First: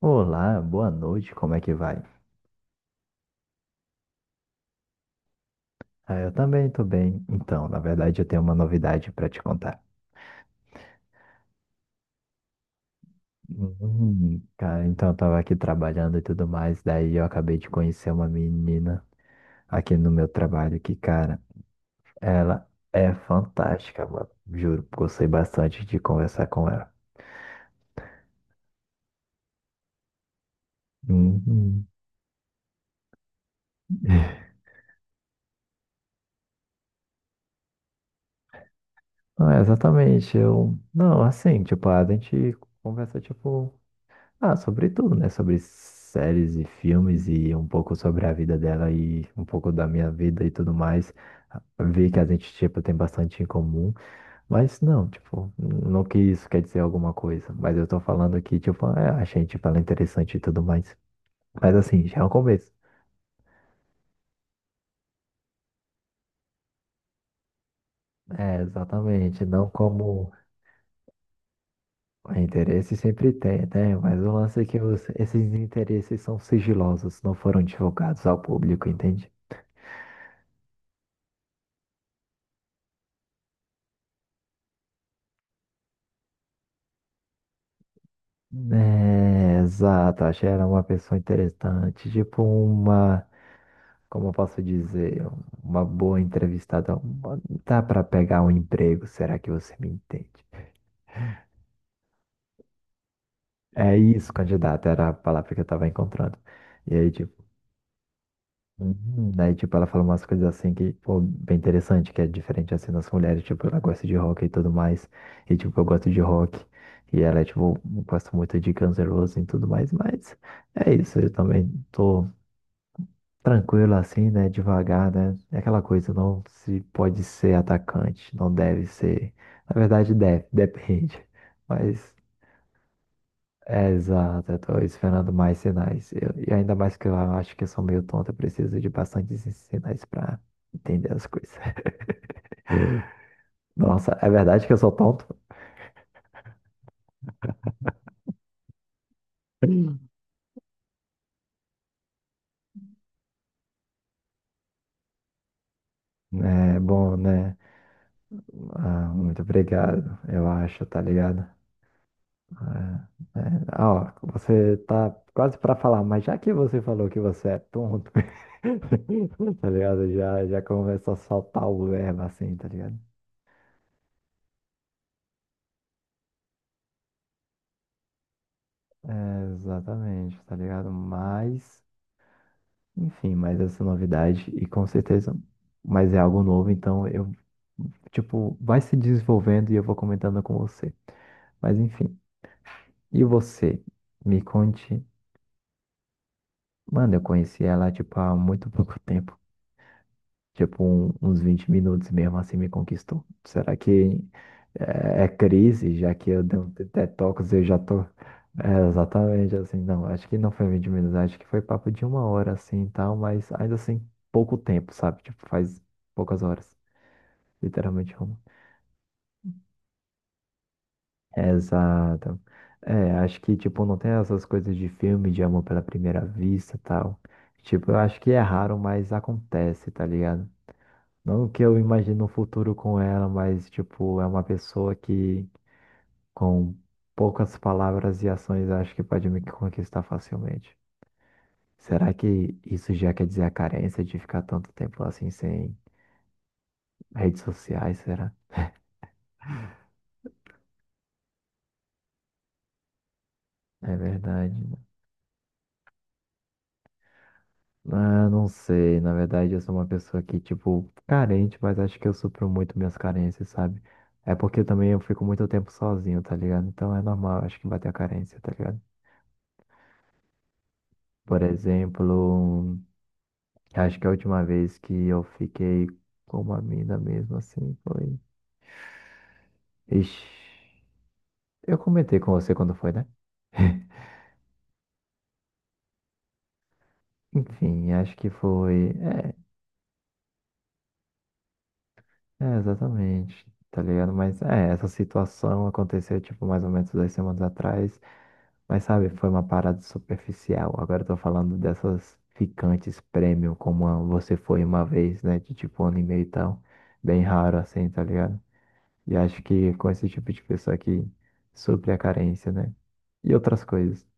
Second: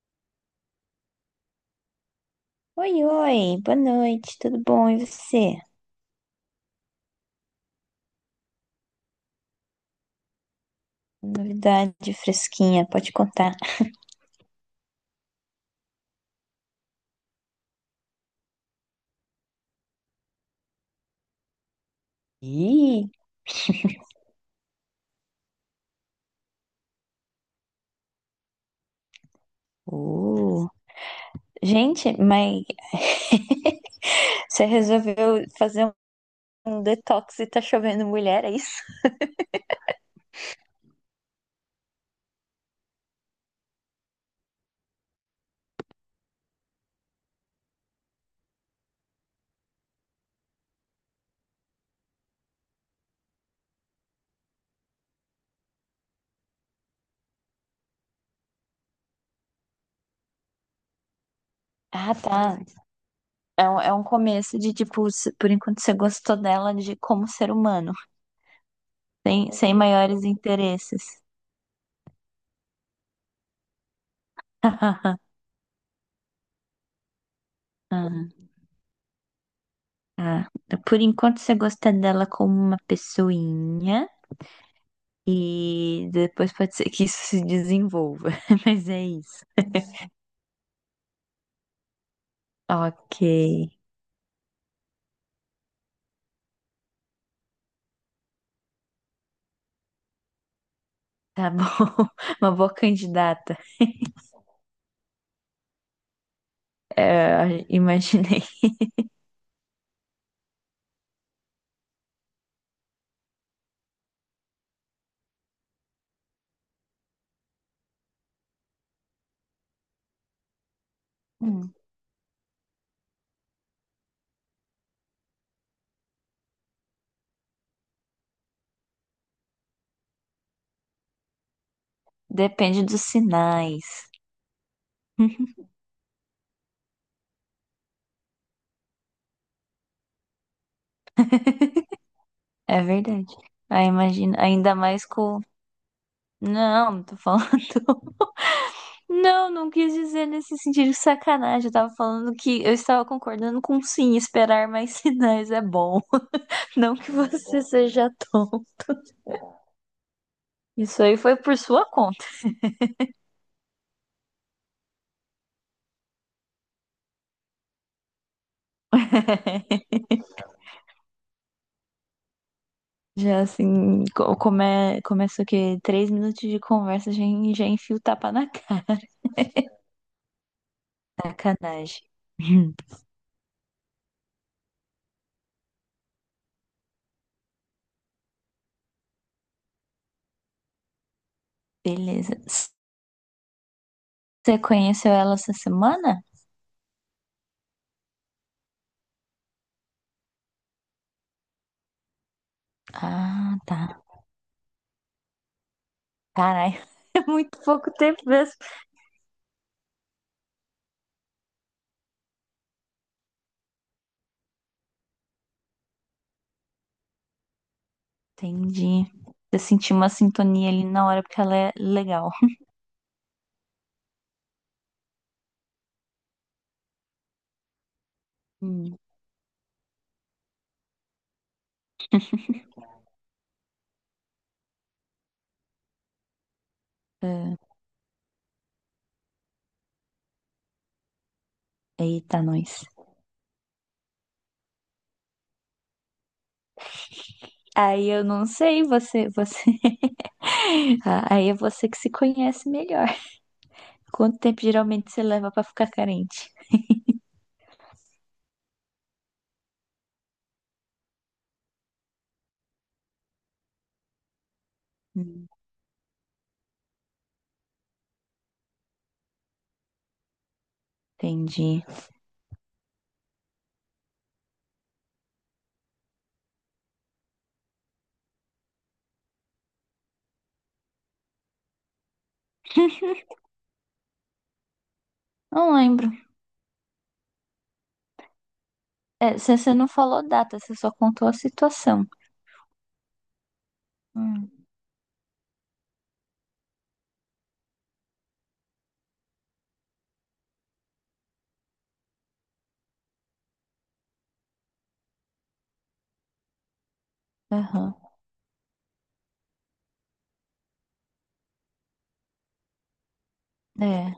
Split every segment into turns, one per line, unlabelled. Olá, boa noite, como é que vai?
Oi, oi, boa noite, tudo bom? E você?
Ah, eu também tô bem. Então, na verdade, eu tenho uma novidade pra te contar.
Novidade fresquinha, pode contar.
Cara, então eu tava aqui trabalhando e tudo mais, daí eu acabei de conhecer uma menina aqui no meu trabalho que, cara, ela
Ih,
é fantástica, mano. Juro, gostei bastante de conversar com ela.
uh,
Uhum.
gente, mas você resolveu fazer um detox e tá chovendo mulher, é isso?
Não, exatamente, eu... Não, assim, tipo, a gente conversa, tipo. Ah, sobre tudo, né? Sobre séries e filmes e um pouco sobre a vida dela e um pouco da minha vida e tudo mais. Vi que a gente, tipo, tem bastante em comum, mas não, tipo, não que isso quer dizer alguma coisa, mas eu tô falando que, tipo, é, achei, tipo, ela interessante e tudo mais. Mas assim,
Ah,
já é um
tá.
começo.
É um começo de, tipo, por enquanto você gostou dela de como ser humano,
É, exatamente,
sem,
não
sem maiores
como
interesses.
interesse sempre tem, né? Mas o lance é que esses interesses são sigilosos, não foram
Ah,
divulgados ao público, entende?
ah. Por enquanto você gosta dela como uma pessoinha. E depois pode ser que isso se desenvolva. Mas é isso.
É, exato, achei ela é uma pessoa interessante, tipo
Ok.
uma, como eu posso dizer, uma boa entrevistada, dá para pegar um emprego, será que você me entende?
Tá bom. Uma boa candidata.
É isso, candidato, era a palavra que eu tava encontrando. E aí, tipo,
É, imaginei.
uhum, daí, tipo, ela falou umas coisas assim que, pô, bem interessante, que é diferente assim das mulheres, tipo, ela gosta de rock e tudo mais, e tipo, eu gosto de rock, e ela, é, tipo, gosta muito de Guns N' Roses e tudo mais, mas é isso, eu também
Hum.
tô tranquilo assim, né? Devagar, né? É aquela coisa, não se pode ser atacante, não deve ser. Na verdade, deve, depende. Mas
Depende dos sinais.
é exato, eu tô esperando mais sinais. E ainda mais que eu acho que eu sou meio tonto, eu preciso de bastantes sinais para entender as coisas.
É verdade. Aí
Nossa, é
imagina,
verdade que
ainda
eu sou
mais
tonto?
com. Não, tô falando. Não, não quis dizer nesse sentido de sacanagem. Eu tava falando que eu estava concordando com sim, esperar mais sinais é bom.
É
Não que
bom, né?
você seja tonto.
Ah, muito obrigado, eu acho, tá
Isso aí foi
ligado?
por sua conta.
É, ah, ó, você tá quase pra falar, mas já que você falou que você é tonto, tá ligado? Já, já começa a soltar o verbo assim, tá ligado?
Já assim, começa o quê? 3 minutos de conversa, já, já enfia o tapa na cara.
É, exatamente, tá ligado? Mas,
Sacanagem. Hum,
enfim, mas essa novidade, e com certeza, mas é algo novo, então eu, tipo, vai se desenvolvendo e eu vou comentando com você. Mas, enfim,
Beleza. Você
e você? Me conte.
conheceu ela essa semana?
Mano, eu conheci ela, tipo, há muito pouco tempo. Tipo, uns 20 minutos mesmo assim me conquistou.
Ah,
Será
tá.
que é, é crise, já que eu dei um
Caralho, é
detox,
muito
eu já
pouco
tô.
tempo mesmo.
É, exatamente assim, não, acho que não foi 20 minutos, acho que foi papo de uma hora assim e tal, mas ainda assim, pouco tempo, sabe? Tipo, faz poucas horas, literalmente uma.
Entendi. Eu senti uma sintonia ali na hora porque ela é legal.
Exato. É, acho que, tipo, não tem essas coisas de filme, de amor pela primeira vista e tal. Tipo, eu acho que é raro,
Hum,
mas acontece, tá ligado? Não que eu imagino um futuro com ela, mas, tipo, é uma pessoa que, com
é.
poucas palavras e ações, acho que pode me conquistar facilmente. Será
Eita,
que
nós.
isso já quer dizer a carência de ficar tanto tempo assim sem redes sociais?
Aí eu
Será?
não sei, você. Ah, aí é você que se conhece melhor.
É
Quanto
verdade,
tempo
né?
geralmente você leva pra ficar carente?
Ah, não sei. Na verdade, eu sou uma pessoa que, tipo, carente, mas acho que eu supro muito minhas carências, sabe? É porque também eu fico muito
Hum.
tempo sozinho, tá ligado? Então é normal, acho que bater a carência, tá ligado? Por
Entendi.
exemplo. Acho que a última vez que eu fiquei com uma mina mesmo assim foi. Ixi, eu comentei com você quando foi, né?
Não lembro.
Enfim, acho que foi.
É, você não falou data, você só contou a situação.
É, é, exatamente, tá ligado? Mas
Hum,
é, essa situação aconteceu, tipo, mais ou menos 2 semanas atrás. Mas sabe, foi uma parada superficial. Agora eu tô falando dessas ficantes premium, como a você foi uma vez, né? De tipo um ano e meio e tal. Bem raro assim,
aham.
tá ligado? E acho que com esse tipo de pessoa que supre a carência, né? E outras coisas,
É.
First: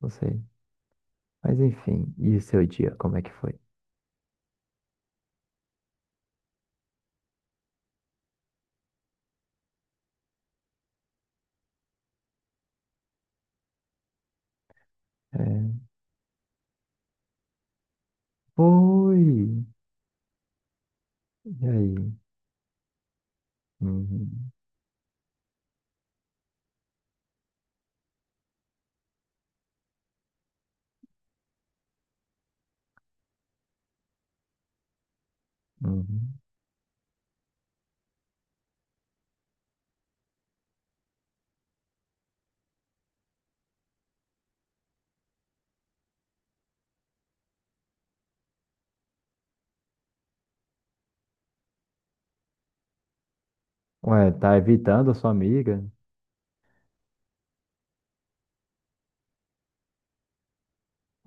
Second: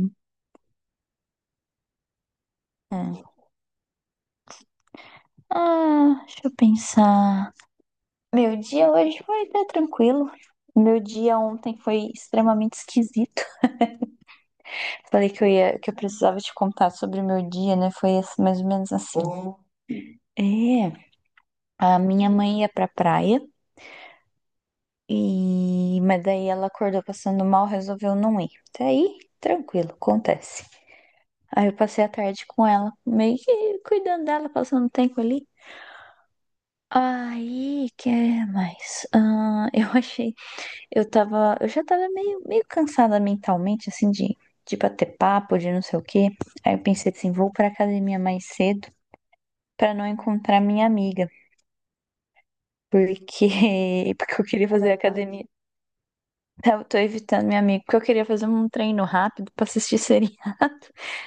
não sei. Mas enfim, e o seu dia, como é que
é.
foi?
Ah, deixa eu pensar. Meu dia hoje foi até tranquilo. Meu dia ontem foi extremamente esquisito. Falei
É,
que eu ia, que eu precisava te contar sobre o meu dia, né? Foi assim, mais ou menos assim.
foi!
É,
E
a
aí?
minha mãe ia pra praia
Uhum,
e mas daí ela acordou passando mal, resolveu não ir. Até aí, tranquilo, acontece. Aí eu passei a tarde com ela, meio que cuidando dela, passando tempo ali.
uhum.
Aí, que mais? Ah, eu já tava meio cansada mentalmente, assim, de bater papo, de não sei o quê. Aí eu pensei assim, vou pra academia mais cedo pra não encontrar minha amiga, porque,
Ué,
porque eu
tá
queria fazer
evitando a sua
academia.
amiga?
Eu tô evitando minha amiga, porque eu queria fazer um treino rápido pra assistir seriado,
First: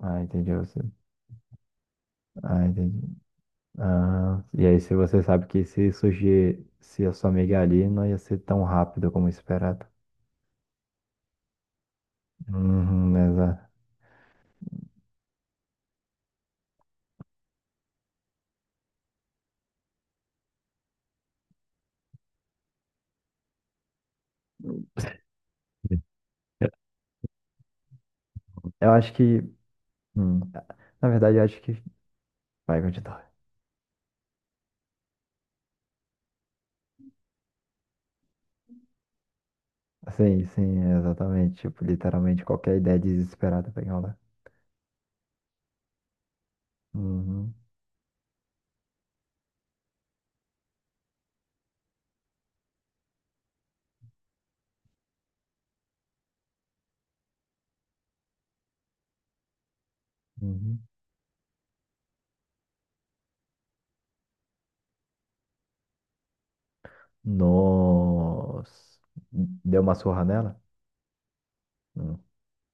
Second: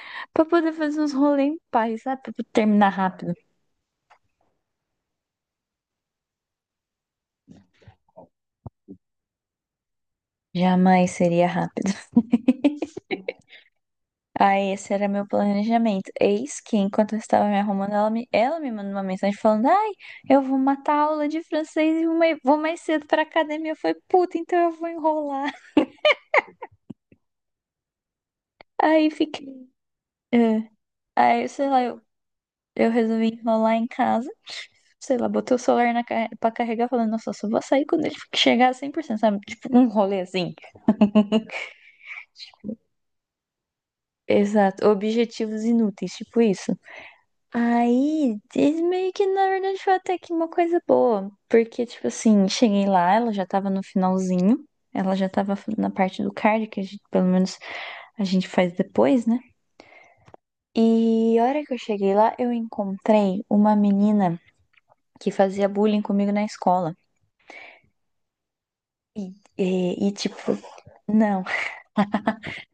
Ah,
pra
entendi
poder
você.
fazer uns rolê em paz, sabe? Pra
Ah,
terminar
entendi.
rápido.
Ah, e aí, se você sabe que se surgir, se a sua amiga é ali, não ia ser tão rápido como esperado.
Jamais seria rápido.
Uhum, exato.
Aí, esse era meu planejamento. Eis que, enquanto eu estava me arrumando, ela me mandou uma mensagem falando: Ai, eu vou matar a aula de francês e vou mais cedo pra academia. Eu falei: Puta, então eu vou enrolar.
Eu
Aí
acho que.
fiquei.
hum,
É.
Na verdade, eu
Aí,
acho
sei
que.
lá, eu,
Vai,
eu
continua.
resolvi enrolar em casa. Sei lá, botei o celular pra carregar, falando: Nossa, eu só vou sair quando ele chegar a 100%, sabe? Tipo, um rolê
Sim,
assim.
sim, exatamente. Tipo, literalmente qualquer ideia desesperada pra enrolar.
Exato. Objetivos inúteis, tipo isso.
Uhum,
Aí, isso meio que na verdade foi até que uma coisa boa, porque, tipo assim, cheguei lá, ela já tava no finalzinho, ela já tava na parte do card, pelo menos a gente faz depois, né?
uhum.
E a hora que eu cheguei lá, eu encontrei uma menina que fazia bullying comigo na escola.
Nossa.
E,
Deu uma
e, e,
surra
tipo,
nela?
não,
Hum.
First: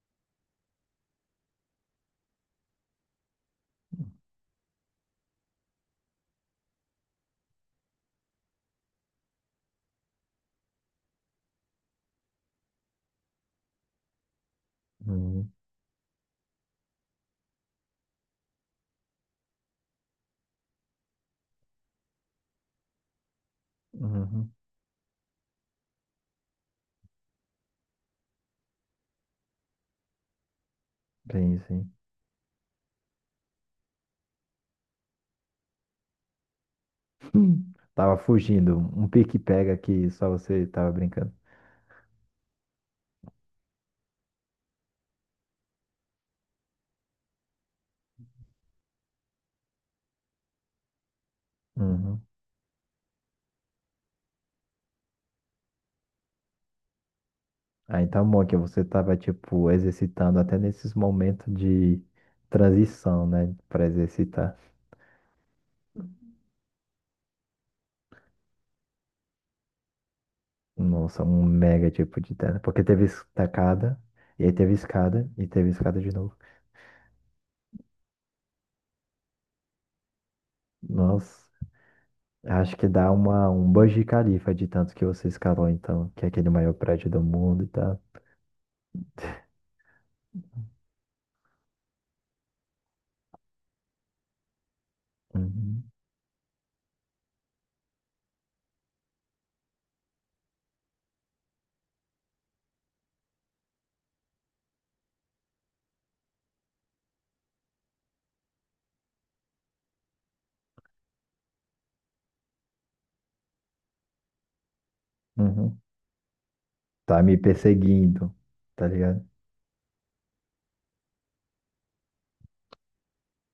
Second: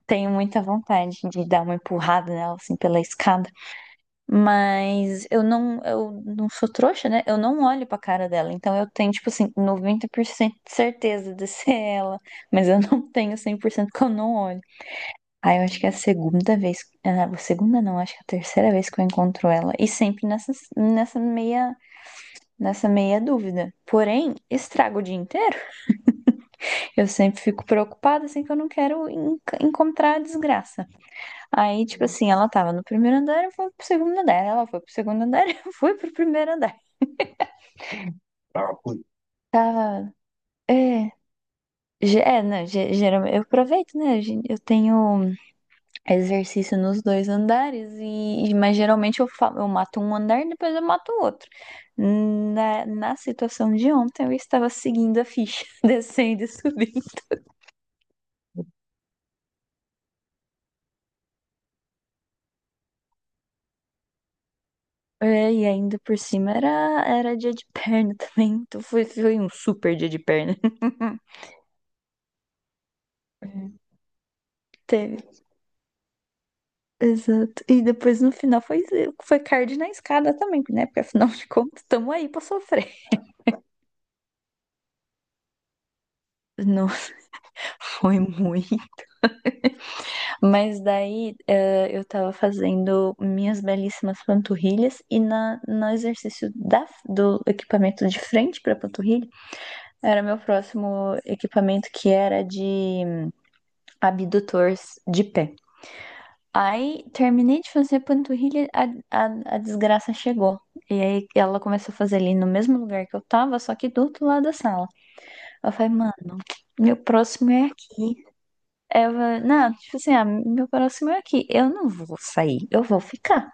tenho muita vontade de dar uma empurrada nela, assim, pela escada. Mas eu não sou trouxa, né? Eu não olho pra cara dela. Então eu tenho, tipo assim, 90% de certeza de ser ela. Mas eu não tenho 100% que eu não olho.
Uhum,
Aí eu acho que é a segunda vez. A segunda não, acho que é a terceira vez que eu encontro ela. E sempre nessa meia dúvida. Porém,
uhum.
estrago o dia inteiro. Eu sempre fico preocupada, assim, que eu não quero encontrar a desgraça.
Sim,
Aí,
sim.
tipo assim, ela tava no primeiro andar, eu fui pro segundo andar. Ela foi pro segundo andar, eu fui pro primeiro andar.
Hum. Tava
Tá,
fugindo.
pô,
Um pique-pega que
tá.
só você tava
É.
brincando.
É, não, geralmente eu aproveito, né? Eu tenho exercício nos dois andares, mas geralmente eu mato um andar e depois eu mato o outro.
Uhum.
Na situação de ontem, eu estava seguindo a ficha, descendo e subindo.
Ah, então bom que você tava, tipo, exercitando até nesses momentos de transição, né? Pra exercitar.
É, e ainda por cima era dia de perna também, então foi um super dia de perna.
Nossa, um mega tipo de terra. Porque teve
É.
estacada, e aí teve
Teve
escada, e teve escada de novo.
Exato. E depois no final foi card na escada também, né? Porque afinal
Nossa,
de contas, estamos aí pra
acho que
sofrer.
dá uma, um Burj Khalifa de tanto que você escalou, então, que é aquele maior prédio
Nossa,
do mundo e tal.
foi muito. Mas daí eu tava fazendo minhas belíssimas panturrilhas e na,
Uhum,
no exercício do equipamento de frente pra panturrilha, era meu próximo equipamento que era de abdutores de pé. Aí terminei de fazer panturrilha, a desgraça chegou. E aí ela começou a fazer ali no mesmo lugar que eu tava, só que do outro lado da sala. Eu
uhum.
falei, mano, meu
Tá me
próximo é aqui.
perseguindo, tá
Eu
ligado?
falei, não, tipo assim, meu próximo é aqui. Eu não vou sair, eu vou ficar.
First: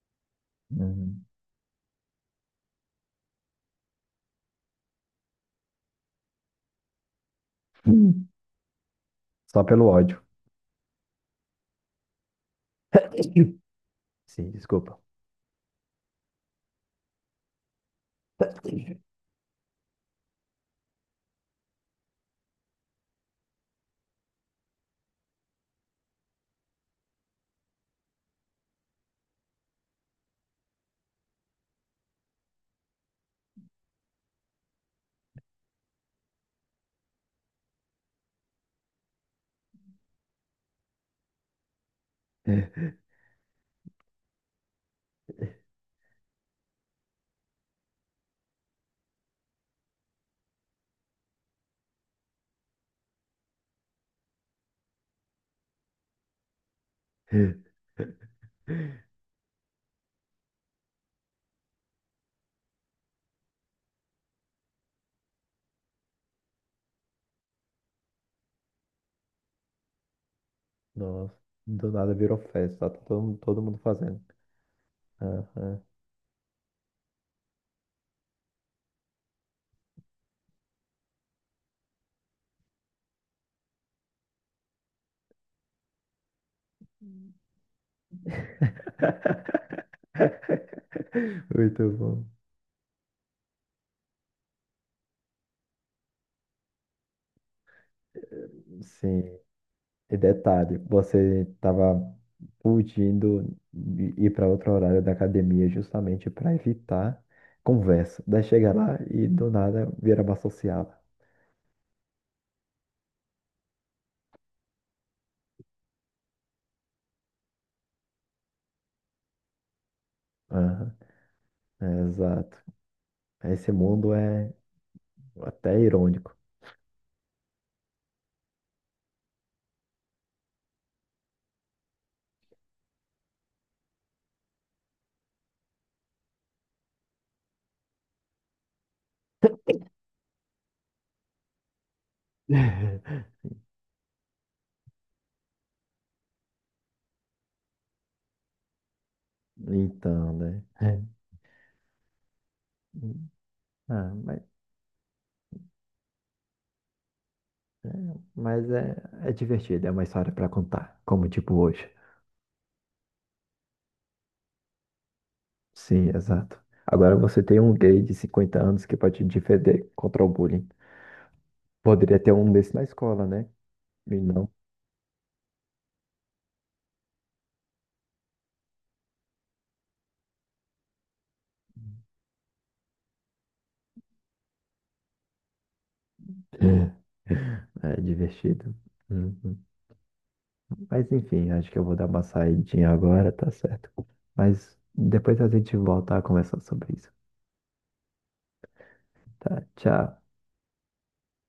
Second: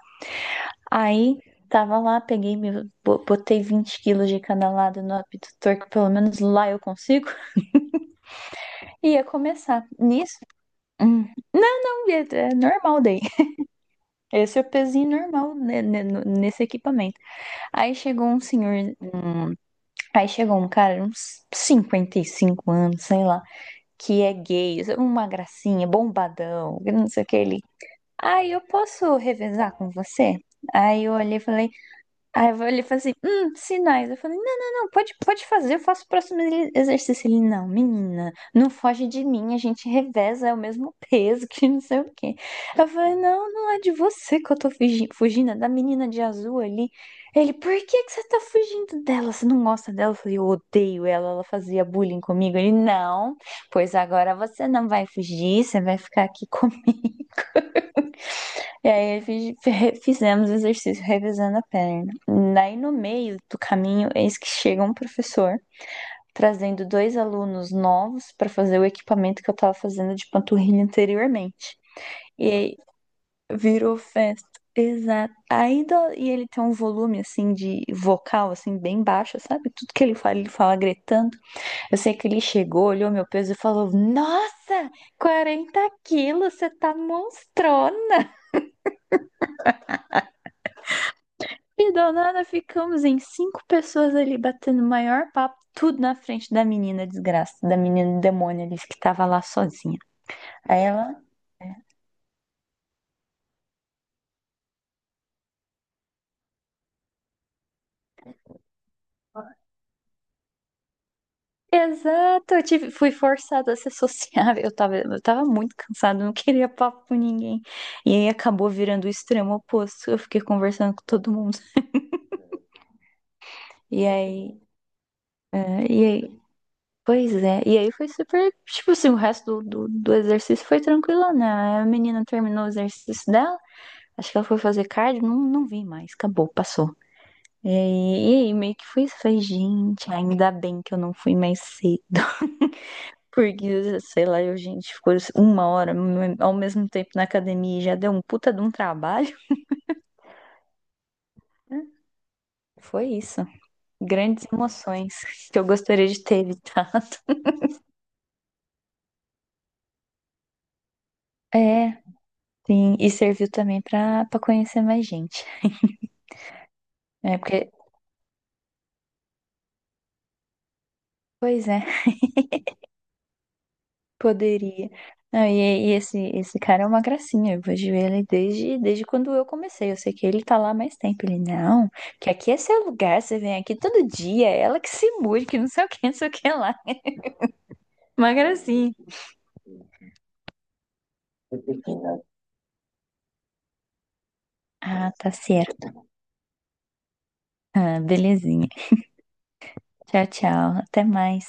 Uhum.
Aí tava lá, peguei, botei 20 quilos de cada lado no abdutor, que pelo menos lá eu consigo.
Hum.
E ia
Só pelo
começar.
ódio.
Nisso. hum, não, não, é normal daí.
Sim,
Esse é o
desculpa.
pezinho normal né, nesse equipamento. Aí chegou um senhor, um- aí chegou um cara, uns 55 anos, sei lá, que é gay, uma gracinha, bombadão, não sei o que ele. Aí eu posso revezar com você? Aí eu olhei e falei, ele falou assim, sinais. Eu falei, não, não, não, pode fazer, eu faço o próximo exercício. Ele, não, menina, não foge de mim, a gente reveza, é o mesmo peso que não sei o quê. Eu falei, não, não é de você que eu tô fugindo, é da menina de azul ali. Ele, por que que você tá fugindo dela? Você não gosta dela? Eu falei, eu odeio ela, ela fazia bullying comigo. Ele, não, pois agora você não vai fugir, você vai ficar aqui comigo. E aí fizemos o exercício revezando a perna. Daí no meio do caminho, eis que chega um professor trazendo dois alunos novos para fazer o equipamento que eu estava fazendo de panturrilha
Nossa,
anteriormente.
do nada virou
E aí
festa, todo mundo
virou
fazendo.
festa. Exato.
Aham.
Aí e ele tem um volume assim de vocal assim bem baixo, sabe? Tudo que ele fala gritando. Eu sei que ele chegou, olhou meu peso e falou: "Nossa, 40 quilos, você tá monstrona".
Muito
E do
bom.
nada ficamos em cinco pessoas ali batendo o maior papo, tudo na frente da menina desgraça, da menina demônio ali que
Sim.
tava lá sozinha.
E detalhe,
Aí ela.
você estava fugindo de ir para outro horário da academia justamente para evitar conversa. Daí chega lá e do nada vira uma sociala.
Exato, fui forçada a ser sociável. Eu tava muito cansada, não queria papo com ninguém. E aí acabou virando o extremo oposto. Eu fiquei
Aham,
conversando com todo mundo.
é, exato. Esse
E
mundo é
aí,
até
é, e
irônico.
aí, pois é. E aí foi super, tipo assim, o resto do exercício foi tranquilo, né? A menina terminou o exercício dela. Acho que ela foi fazer cardio, não, não vi mais, acabou, passou. E aí, meio que foi isso. Falei, gente, ainda bem que eu não fui mais cedo. Porque, sei lá, gente, ficou uma hora ao mesmo tempo na academia e já deu um puta de um trabalho.
Então, né? É.
Né? Foi isso.
Ah,
Grandes emoções que eu gostaria de ter evitado.
é, mas é, é divertido, é uma história para contar, como tipo hoje.
É, sim. E serviu também pra conhecer mais gente.
Sim, exato. Agora
É,
você tem
porque,
um gay de 50 anos que pode te defender contra o bullying.
pois é.
Poderia ter um desse na escola, né? E não.
Poderia. Não, e esse cara é uma gracinha. Eu vejo ele desde quando eu comecei. Eu sei que ele tá lá há mais tempo. Ele, não, que aqui é seu lugar, você vem aqui todo dia, é ela que se mude, que não sei o que, não sei o que lá.
É É
Uma
divertido.
gracinha.
Uhum. Mas enfim, acho que eu vou dar uma saidinha agora, tá certo. Mas
Ah, tá
depois a gente
certo.
volta a conversar sobre isso.
Ah, belezinha.
Tá, tchau.
Tchau, tchau. Até mais.